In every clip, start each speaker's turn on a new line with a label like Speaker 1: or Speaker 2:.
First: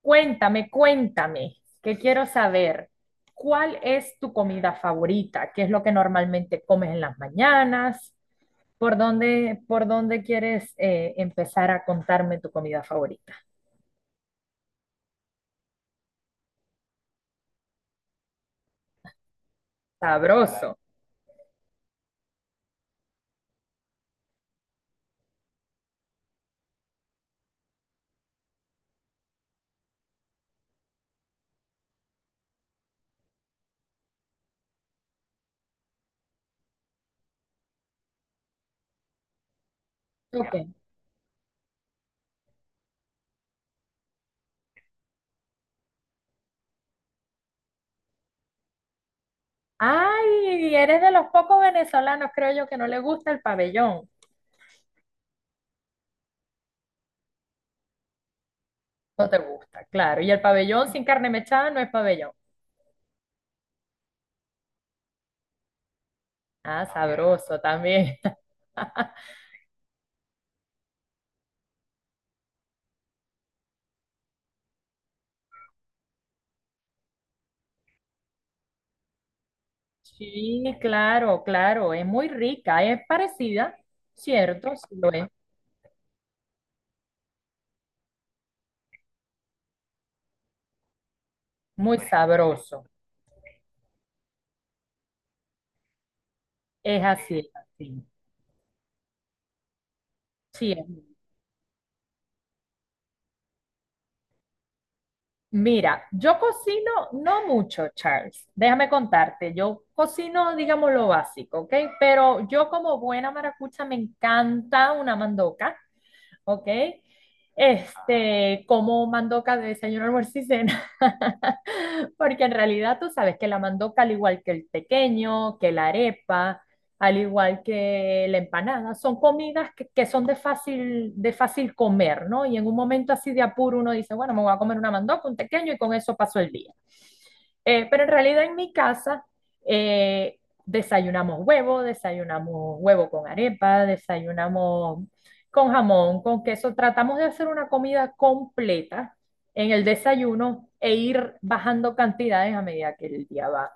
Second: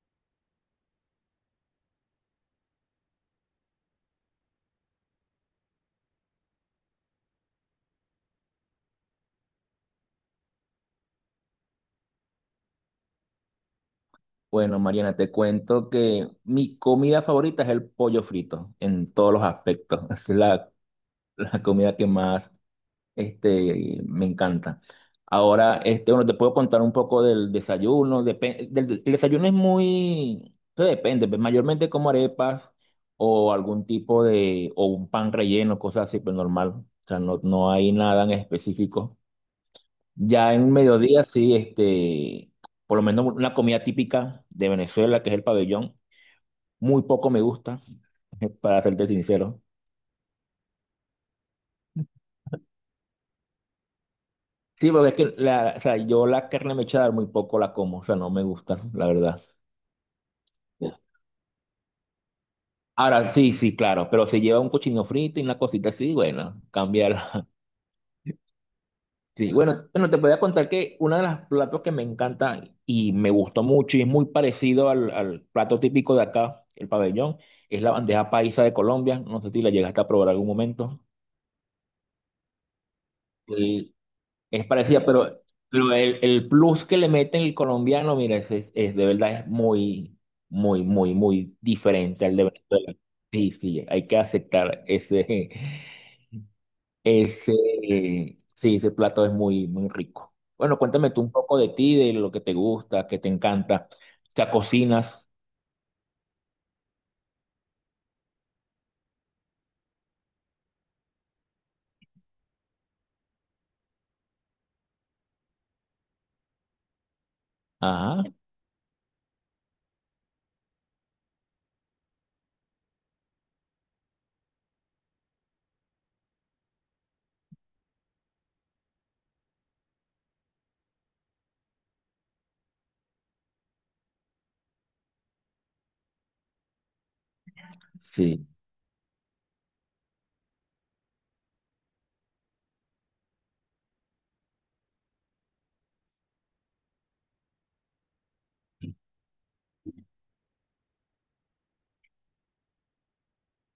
Speaker 1: Cuéntame, cuéntame, que quiero saber, ¿cuál es tu comida favorita? ¿Qué es lo que normalmente comes en las mañanas? Por dónde quieres empezar a contarme tu comida favorita?
Speaker 2: Bueno, Mariana, te cuento que mi comida favorita es el pollo frito en todos los aspectos.
Speaker 1: Para,
Speaker 2: Es la,
Speaker 1: sabroso.
Speaker 2: la comida que más me encanta. Ahora, te puedo contar un poco del desayuno. El desayuno es muy, eso depende, pues, mayormente como arepas o algún tipo de, o un pan relleno, cosas así, pero normal. O sea, no, no hay nada en específico. Ya
Speaker 1: Ok.
Speaker 2: en mediodía, sí, por lo menos una comida típica de Venezuela, que es el pabellón, muy poco me gusta, para serte sincero.
Speaker 1: Ay, eres de los pocos venezolanos, creo yo, que no le gusta el pabellón.
Speaker 2: Sí, porque es que la, o sea, yo la carne mechada muy poco la como, o sea, no me gusta, la
Speaker 1: No te
Speaker 2: verdad.
Speaker 1: gusta, claro. Y el pabellón sin carne mechada no es pabellón.
Speaker 2: Ahora, sí, sí, claro, pero si lleva un cochino frito y una cosita así, bueno,
Speaker 1: Ah,
Speaker 2: cambiar.
Speaker 1: sabroso también.
Speaker 2: Sí, bueno, bueno, te podía contar que uno de los platos que me encanta y me gustó mucho y es muy parecido al, al plato típico de acá, el pabellón, es la bandeja paisa de Colombia. No sé si la llegaste a probar algún
Speaker 1: Sí,
Speaker 2: momento.
Speaker 1: claro, claro, es muy rica, es parecida,
Speaker 2: Y es
Speaker 1: ¿cierto? Sí
Speaker 2: parecida,
Speaker 1: lo es,
Speaker 2: pero el plus que le meten el colombiano, mira, es de verdad es muy, muy, muy, muy
Speaker 1: muy
Speaker 2: diferente al de
Speaker 1: sabroso,
Speaker 2: Venezuela. Sí, sí, hay que aceptar ese,
Speaker 1: es así, es
Speaker 2: ese,
Speaker 1: así.
Speaker 2: sí, ese plato es muy, muy rico.
Speaker 1: Sí,
Speaker 2: Bueno, cuéntame tú un poco de ti, de lo que te gusta, que te encanta. O sea, cocinas.
Speaker 1: mira, yo cocino no mucho, Charles, déjame contarte, yo cocino, digamos, lo básico, ¿ok? Pero yo como buena maracucha me encanta una mandoca, ¿ok?
Speaker 2: Ajá,
Speaker 1: Este, como mandoca de desayuno, almuerzo y cena, porque en realidad tú sabes que la mandoca, al igual que el pequeño, que la arepa, al igual que la empanada, son comidas que son de fácil comer, ¿no? Y en un momento así de apuro uno dice, bueno, me voy a comer una mandoca, un pequeño y con eso paso el día. Pero en realidad
Speaker 2: sí.
Speaker 1: en mi casa eh, desayunamos huevo con arepa, desayunamos con jamón, con queso. Tratamos de hacer una comida completa en el desayuno e ir bajando cantidades a medida que el día va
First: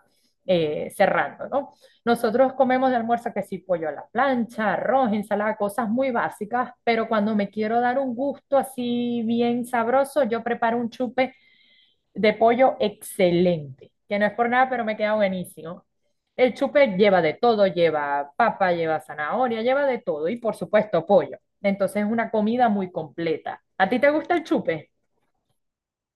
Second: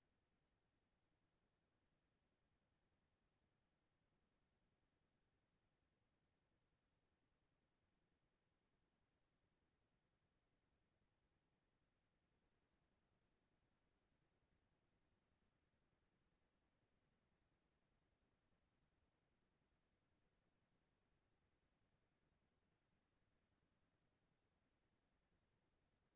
Speaker 1: cerrando, ¿no? Nosotros comemos de almuerzo que sí, pollo a la plancha, arroz, ensalada, cosas muy básicas, pero cuando me quiero dar un gusto así bien sabroso, yo preparo un chupe de pollo excelente, que no es por nada, pero me queda buenísimo. El chupe lleva de todo, lleva papa, lleva zanahoria, lleva de todo y por supuesto pollo. Entonces es una comida muy completa. ¿A ti te gusta el chupe?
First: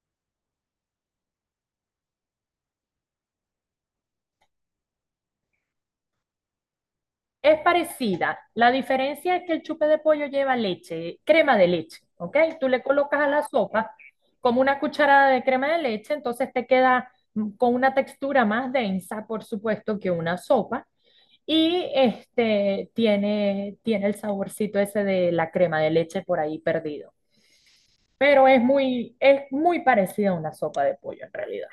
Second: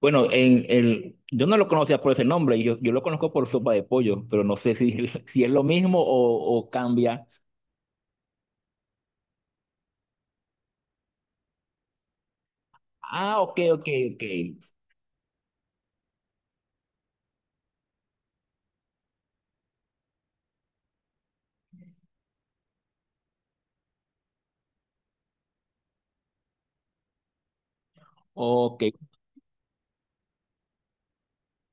Speaker 2: Bueno, en el, yo no lo conocía por ese nombre, yo lo conozco por sopa de pollo, pero no sé si, si es lo mismo o cambia.
Speaker 1: Es parecida. La diferencia es que el chupe de pollo lleva leche, crema de leche, ¿ok? Tú le colocas a la
Speaker 2: Ah, ok, ok,
Speaker 1: sopa
Speaker 2: ok.
Speaker 1: como una cucharada de crema de leche, entonces te queda con una textura más densa, por supuesto, que una sopa. Y este tiene, tiene el saborcito ese de la crema de leche por ahí perdido. Pero
Speaker 2: Ok,
Speaker 1: es muy parecida a una sopa de pollo en realidad.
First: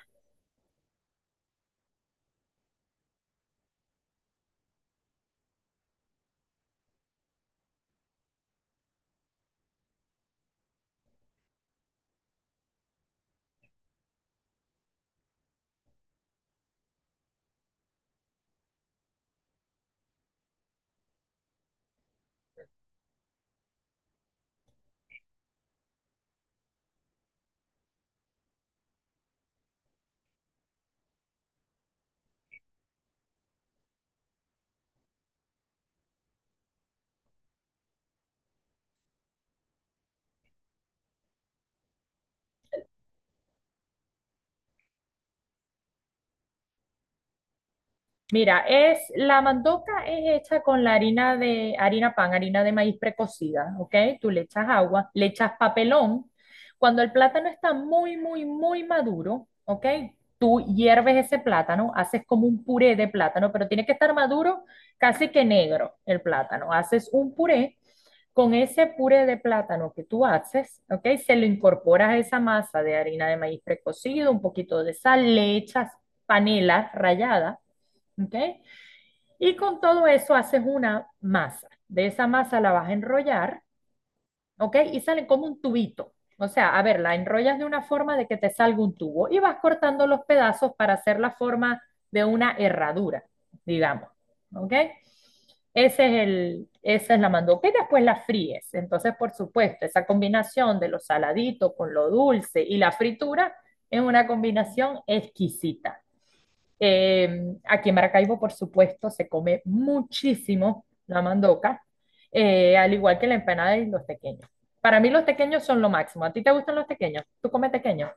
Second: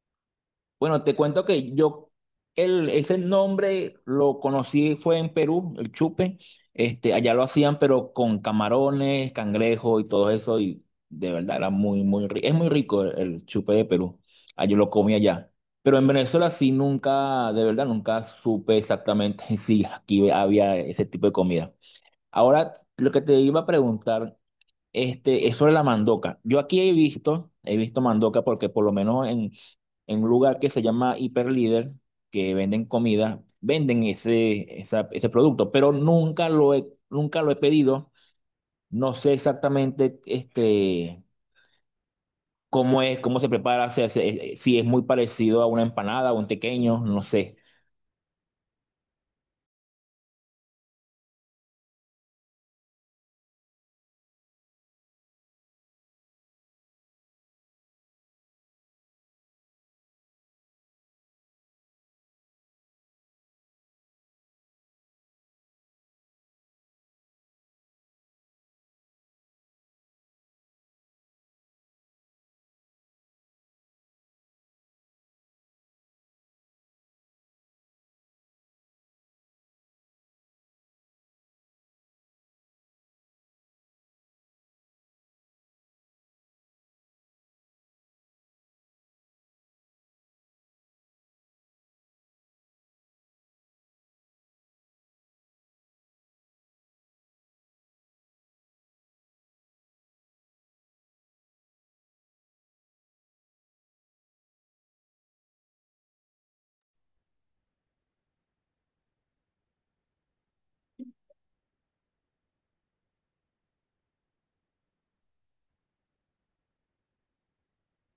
Speaker 2: bueno, te cuento que yo, el, ese nombre lo conocí, fue en Perú, el chupe. Allá lo hacían, pero con camarones, cangrejo y todo eso. Y de verdad era muy, muy rico. Es muy rico el chupe de Perú. Ah, yo lo comí allá. Pero en Venezuela sí nunca, de verdad, nunca supe exactamente si aquí había ese tipo de comida. Ahora, lo que te iba a preguntar es sobre la mandoca. Yo aquí he visto mandoca porque por lo menos en un lugar que se llama Hiperlíder, que venden comida, venden ese, ese producto, pero nunca lo he, nunca lo he pedido. No sé exactamente cómo es, cómo se prepara, o sea, si es muy parecido a una empanada o un tequeño, no sé.
Speaker 1: Mira, es la mandoca es hecha con la harina de harina pan, harina de maíz precocida, ¿ok? Tú le echas agua, le echas papelón. Cuando el plátano está muy, muy, muy maduro, ¿ok? Tú hierves ese plátano, haces como un puré de plátano, pero tiene que estar maduro, casi que negro el plátano. Haces un puré. Con ese puré de plátano que tú haces, ¿ok? Se lo incorporas a esa masa de harina de maíz precocido, un poquito de sal, le echas panela rallada, ¿ok? Y con todo eso haces una masa. De esa masa la vas a enrollar, ¿ok? Y salen como un tubito. O sea, a ver, la enrollas de una forma de que te salga un tubo y vas cortando los pedazos para hacer la forma de una herradura, digamos, ¿ok? Ese es el, esa es la mandoca y después la fríes. Entonces, por supuesto, esa combinación de lo saladito con lo dulce y la fritura es una combinación exquisita. Aquí en Maracaibo, por supuesto, se come muchísimo la mandoca, al igual que la empanada y los tequeños. Para mí los tequeños son lo máximo. ¿A ti te gustan los tequeños? ¿Tú comes tequeños?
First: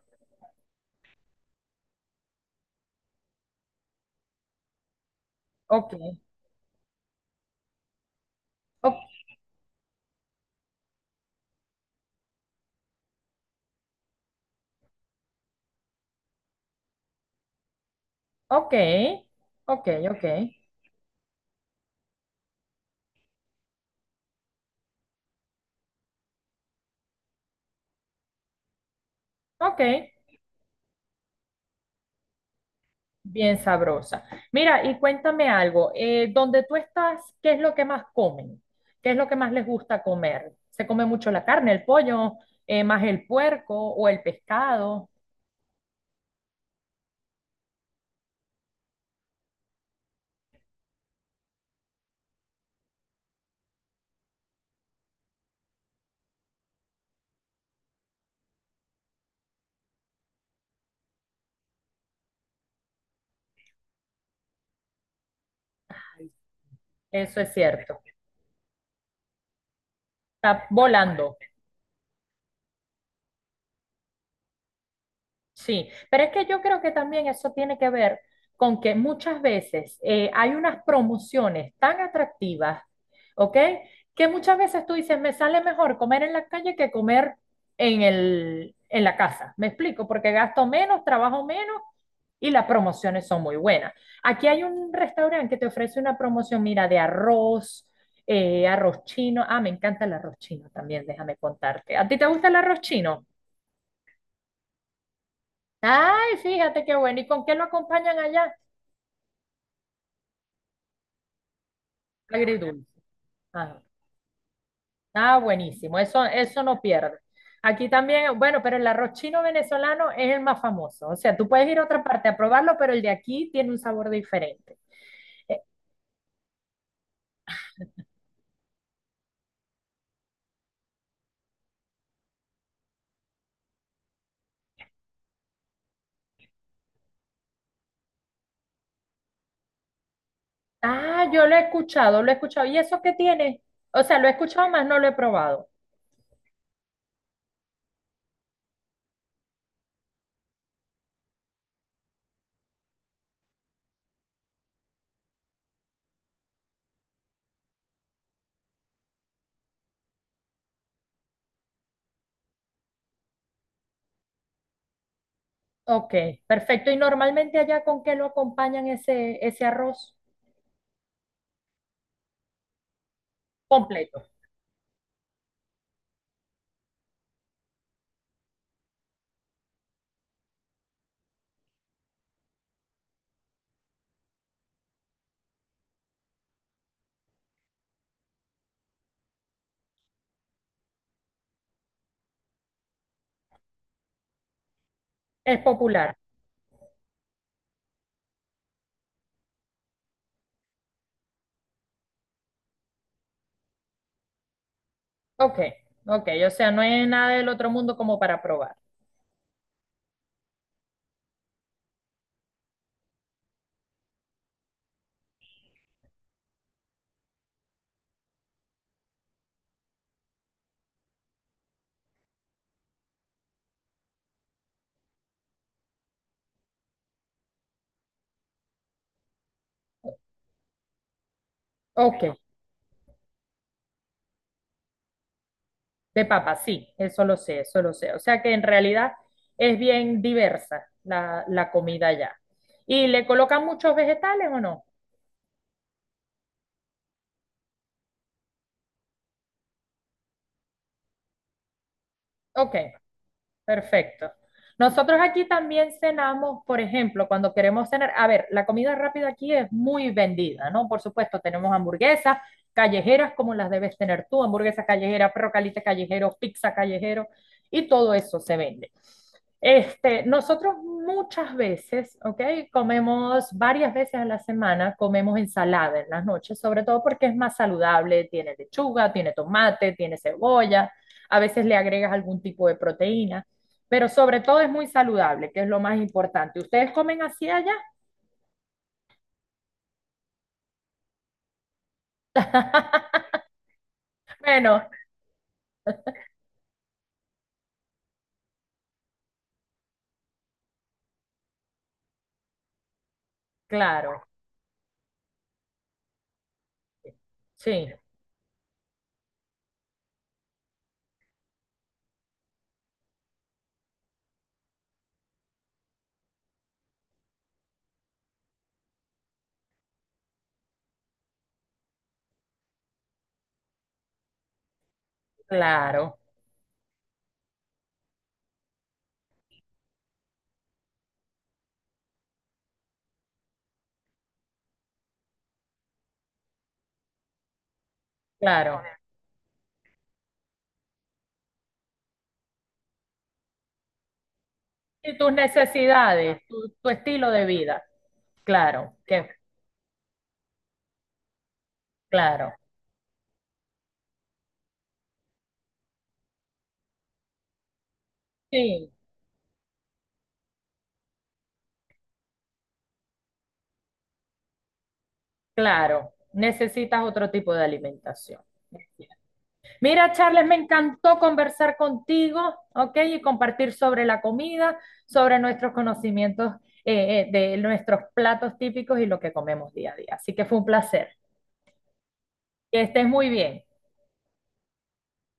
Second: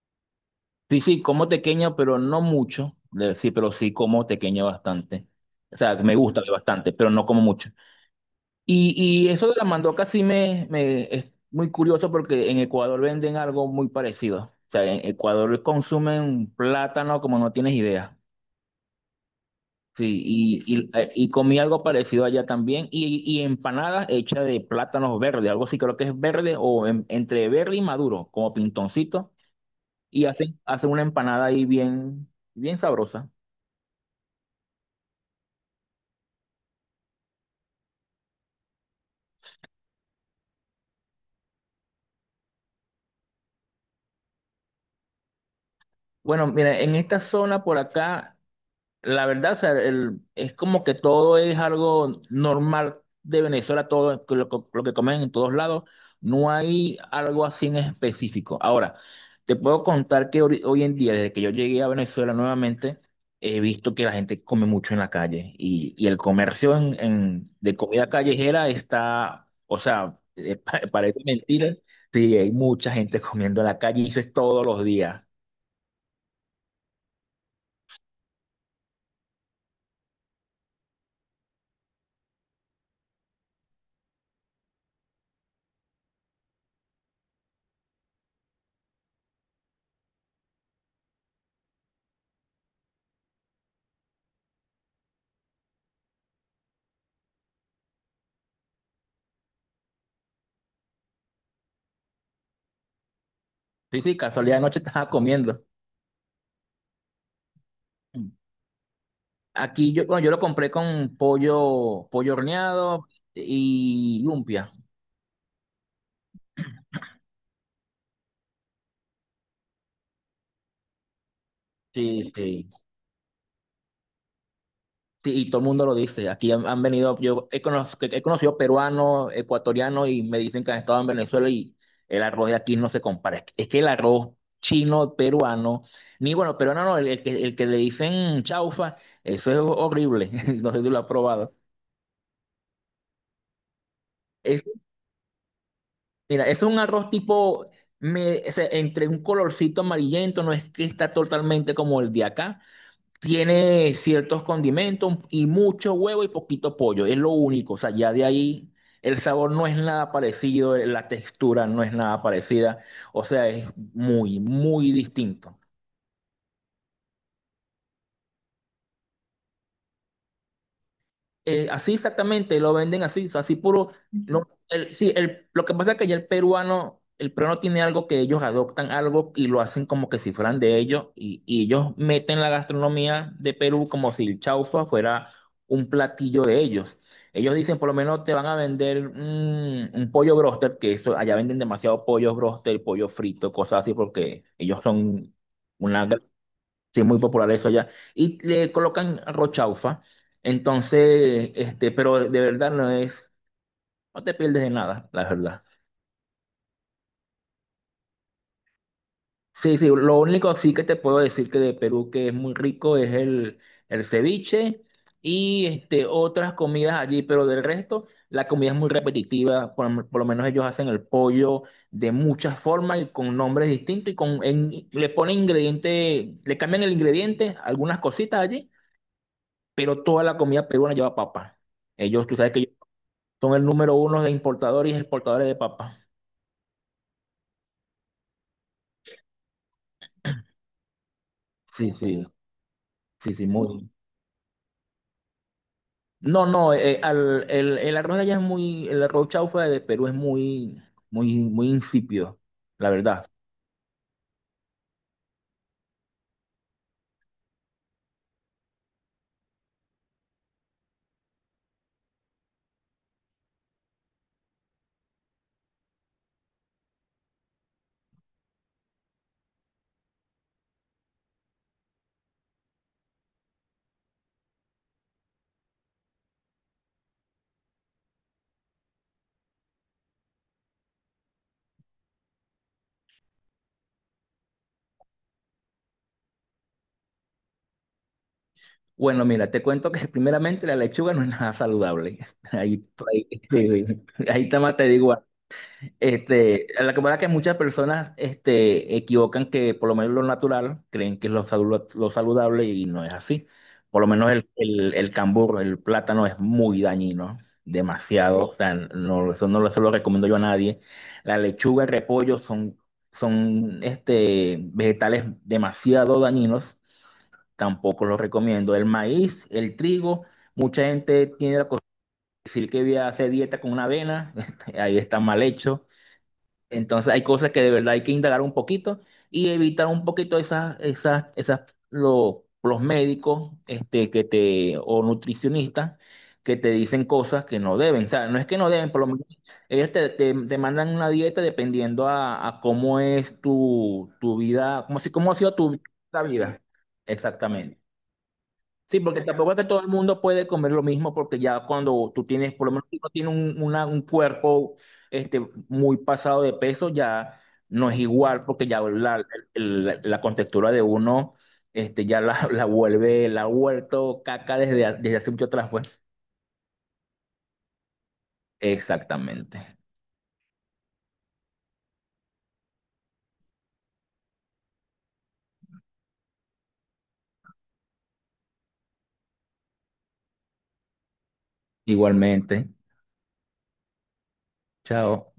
Speaker 2: Sí, sí, como tequeño, pero no mucho. Sí, pero sí como tequeño bastante. O
Speaker 1: Ok,
Speaker 2: sea, me gusta bastante, pero no como mucho. Y,
Speaker 1: o-
Speaker 2: y eso de la mandoca sí me es muy curioso porque en Ecuador venden algo muy parecido. O sea, en Ecuador consumen plátano como no tienes idea.
Speaker 1: ok, ok,
Speaker 2: Sí,
Speaker 1: ok,
Speaker 2: y comí algo parecido allá también. Y empanadas hechas de plátanos verdes, algo así creo que es verde o entre verde y maduro, como pintoncito.
Speaker 1: ok.
Speaker 2: Y hacen, hacen una empanada ahí bien, bien sabrosa.
Speaker 1: Bien sabrosa. Mira, y cuéntame algo. ¿Dónde tú estás, qué es lo que más comen? ¿Qué es lo que más les gusta comer? ¿Se come mucho la carne, el pollo, más el puerco o el pescado?
Speaker 2: Bueno, mira, en esta zona por acá. La verdad, o sea, es como que todo es algo normal de Venezuela, todo es lo que comen en todos lados. No hay algo así en específico. Ahora, te puedo contar que hoy en día, desde que yo llegué a Venezuela nuevamente, he visto que la gente come mucho en la calle y el comercio en,
Speaker 1: Eso es
Speaker 2: de
Speaker 1: cierto.
Speaker 2: comida callejera está, o sea,
Speaker 1: Está
Speaker 2: parece
Speaker 1: volando,
Speaker 2: mentira. Sí, hay mucha gente comiendo en la calle y eso es todos los días.
Speaker 1: sí. Pero es que yo creo que también eso tiene que ver con que muchas veces hay unas promociones tan atractivas, ¿ok? Que muchas veces tú dices, me sale mejor comer en la calle que comer en el, en la casa. ¿Me explico? Porque gasto menos, trabajo menos y las promociones son muy buenas. Aquí hay un restaurante que te ofrece una promoción, mira, de arroz, arroz chino. Ah, me encanta el arroz chino también, déjame contarte. ¿A ti te gusta el arroz chino?
Speaker 2: Sí, sí, casualidad, anoche estaba comiendo.
Speaker 1: Ay, fíjate qué bueno. ¿Y con qué lo acompañan allá?
Speaker 2: Aquí yo, bueno, yo lo compré con pollo, pollo
Speaker 1: Agridulce.
Speaker 2: horneado
Speaker 1: Ah,
Speaker 2: y lumpia.
Speaker 1: ah, buenísimo. Eso no pierde. Aquí también, bueno, pero el arroz chino venezolano es el más famoso. O sea, tú puedes ir a otra parte
Speaker 2: Sí,
Speaker 1: a
Speaker 2: sí.
Speaker 1: probarlo, pero el de aquí tiene un sabor diferente.
Speaker 2: Sí, y todo
Speaker 1: Eh,
Speaker 2: el mundo lo dice. Aquí han, han venido, yo he, he conocido peruanos, ecuatorianos y me dicen que han estado en Venezuela y el arroz de aquí no se compara. Es que el arroz chino, peruano, ni bueno, peruano no, el que le dicen chaufa, eso es horrible. No sé si lo has
Speaker 1: ah, yo
Speaker 2: probado.
Speaker 1: lo he escuchado, lo he escuchado. ¿Y eso qué tiene? O sea, lo he
Speaker 2: Es,
Speaker 1: escuchado más, no lo he probado.
Speaker 2: mira, es un arroz tipo, me, o sea, entre un colorcito amarillento, no es que está totalmente como el de acá. Tiene ciertos condimentos y mucho huevo y poquito pollo, es lo único. O sea, ya de ahí el sabor no es nada parecido, la textura no es nada parecida. O sea, es muy, muy distinto.
Speaker 1: Ok, perfecto. ¿Y normalmente allá con qué lo acompañan ese, ese arroz
Speaker 2: Así exactamente, lo venden así, o sea, así puro.
Speaker 1: completo?
Speaker 2: No, sí, el, lo que pasa es que ya el peruano tiene algo que ellos adoptan algo y lo hacen como que si fueran de ellos, y ellos meten la gastronomía de Perú como si el chaufa fuera un platillo de ellos. Ellos dicen, por lo menos te van a vender un pollo broster, que eso, allá venden demasiado pollo broster, pollo frito, cosas así, porque ellos son
Speaker 1: Es
Speaker 2: una.
Speaker 1: popular.
Speaker 2: Sí, es muy popular eso allá. Y le colocan rochaufa. Entonces, pero de verdad no es, no te pierdes de nada, la
Speaker 1: Ok,
Speaker 2: verdad.
Speaker 1: ok. O sea, no es nada del otro mundo como para probar.
Speaker 2: Sí, sí, lo único sí que te puedo decir que de Perú que es muy rico es el ceviche y otras comidas allí, pero del resto la comida es muy repetitiva, por lo menos ellos hacen el pollo de muchas formas y con nombres distintos y con, le ponen ingredientes, le cambian el ingrediente, algunas cositas allí pero toda la comida peruana lleva papa.
Speaker 1: Ok,
Speaker 2: Ellos, tú sabes que ellos son el número uno de importadores y exportadores de papa.
Speaker 1: de papa, sí, eso lo sé, eso lo sé. O sea que en realidad es bien diversa la, la
Speaker 2: Sí,
Speaker 1: comida
Speaker 2: sí,
Speaker 1: allá. ¿Y le
Speaker 2: sí, sí,
Speaker 1: colocan
Speaker 2: muy.
Speaker 1: muchos vegetales o no?
Speaker 2: No, no, el arroz de allá es muy, el arroz chaufa de Perú es muy, muy, muy insípido,
Speaker 1: Ok,
Speaker 2: la verdad.
Speaker 1: perfecto. Nosotros aquí también cenamos, por ejemplo, cuando queremos cenar, a ver, la comida rápida aquí es muy vendida, ¿no? Por supuesto, tenemos hamburguesas callejeras como las debes tener tú, hamburguesas callejeras, perro caliente callejero, pizza callejero y todo eso se vende. Este, nosotros muchas veces, ¿ok? Comemos varias veces a la semana, comemos ensalada en las noches, sobre todo porque es más saludable, tiene lechuga, tiene tomate, tiene cebolla, a veces le agregas algún tipo de proteína pero sobre todo es muy saludable, que es lo más importante. ¿Ustedes comen así allá?
Speaker 2: Bueno, mira, te cuento que primeramente la lechuga no es nada saludable. Ahí, ahí, sí, sí. Ahí está, más
Speaker 1: Bueno,
Speaker 2: te digo. La que pasa es que muchas personas equivocan que por lo menos lo natural creen que es lo, lo saludable y no es así. Por lo
Speaker 1: claro,
Speaker 2: menos el cambur, el plátano es muy dañino,
Speaker 1: sí,
Speaker 2: demasiado. O sea, no, eso no se lo recomiendo yo a nadie. La lechuga, el repollo son, son vegetales demasiado dañinos, tampoco los recomiendo. El maíz, el trigo, mucha gente tiene la costumbre de decir que voy a hacer dieta con una avena, ahí está mal hecho.
Speaker 1: claro,
Speaker 2: Entonces hay cosas que de verdad hay que indagar un poquito y evitar un poquito esas, esas, esas, los médicos, que te, o nutricionistas que te dicen cosas que no deben. O sea, no es que no
Speaker 1: claro.
Speaker 2: deben, por lo menos ellos te, te, te mandan una dieta dependiendo a cómo es tu, tu vida, como si,
Speaker 1: Y tus
Speaker 2: cómo ha sido tu, tu
Speaker 1: necesidades,
Speaker 2: vida.
Speaker 1: tu estilo de
Speaker 2: Exactamente.
Speaker 1: vida, claro,
Speaker 2: Sí, porque
Speaker 1: que,
Speaker 2: tampoco es que todo el mundo puede comer lo mismo, porque ya cuando tú tienes,
Speaker 1: claro,
Speaker 2: por lo menos si uno tiene un, un cuerpo este, muy pasado de peso, ya no es igual, porque ya
Speaker 1: sí,
Speaker 2: la, la contextura de uno ya la vuelve, la ha vuelto caca desde, desde hace mucho atrás, pues.
Speaker 1: claro. Necesitas otro tipo de alimentación.
Speaker 2: Exactamente.
Speaker 1: Mira, Charles, me encantó conversar contigo, ¿ok? Y compartir sobre la comida, sobre nuestros conocimientos de nuestros platos típicos y lo que comemos día a día. Así que fue un placer.
Speaker 2: Igualmente.
Speaker 1: Que estés muy bien.
Speaker 2: Chao.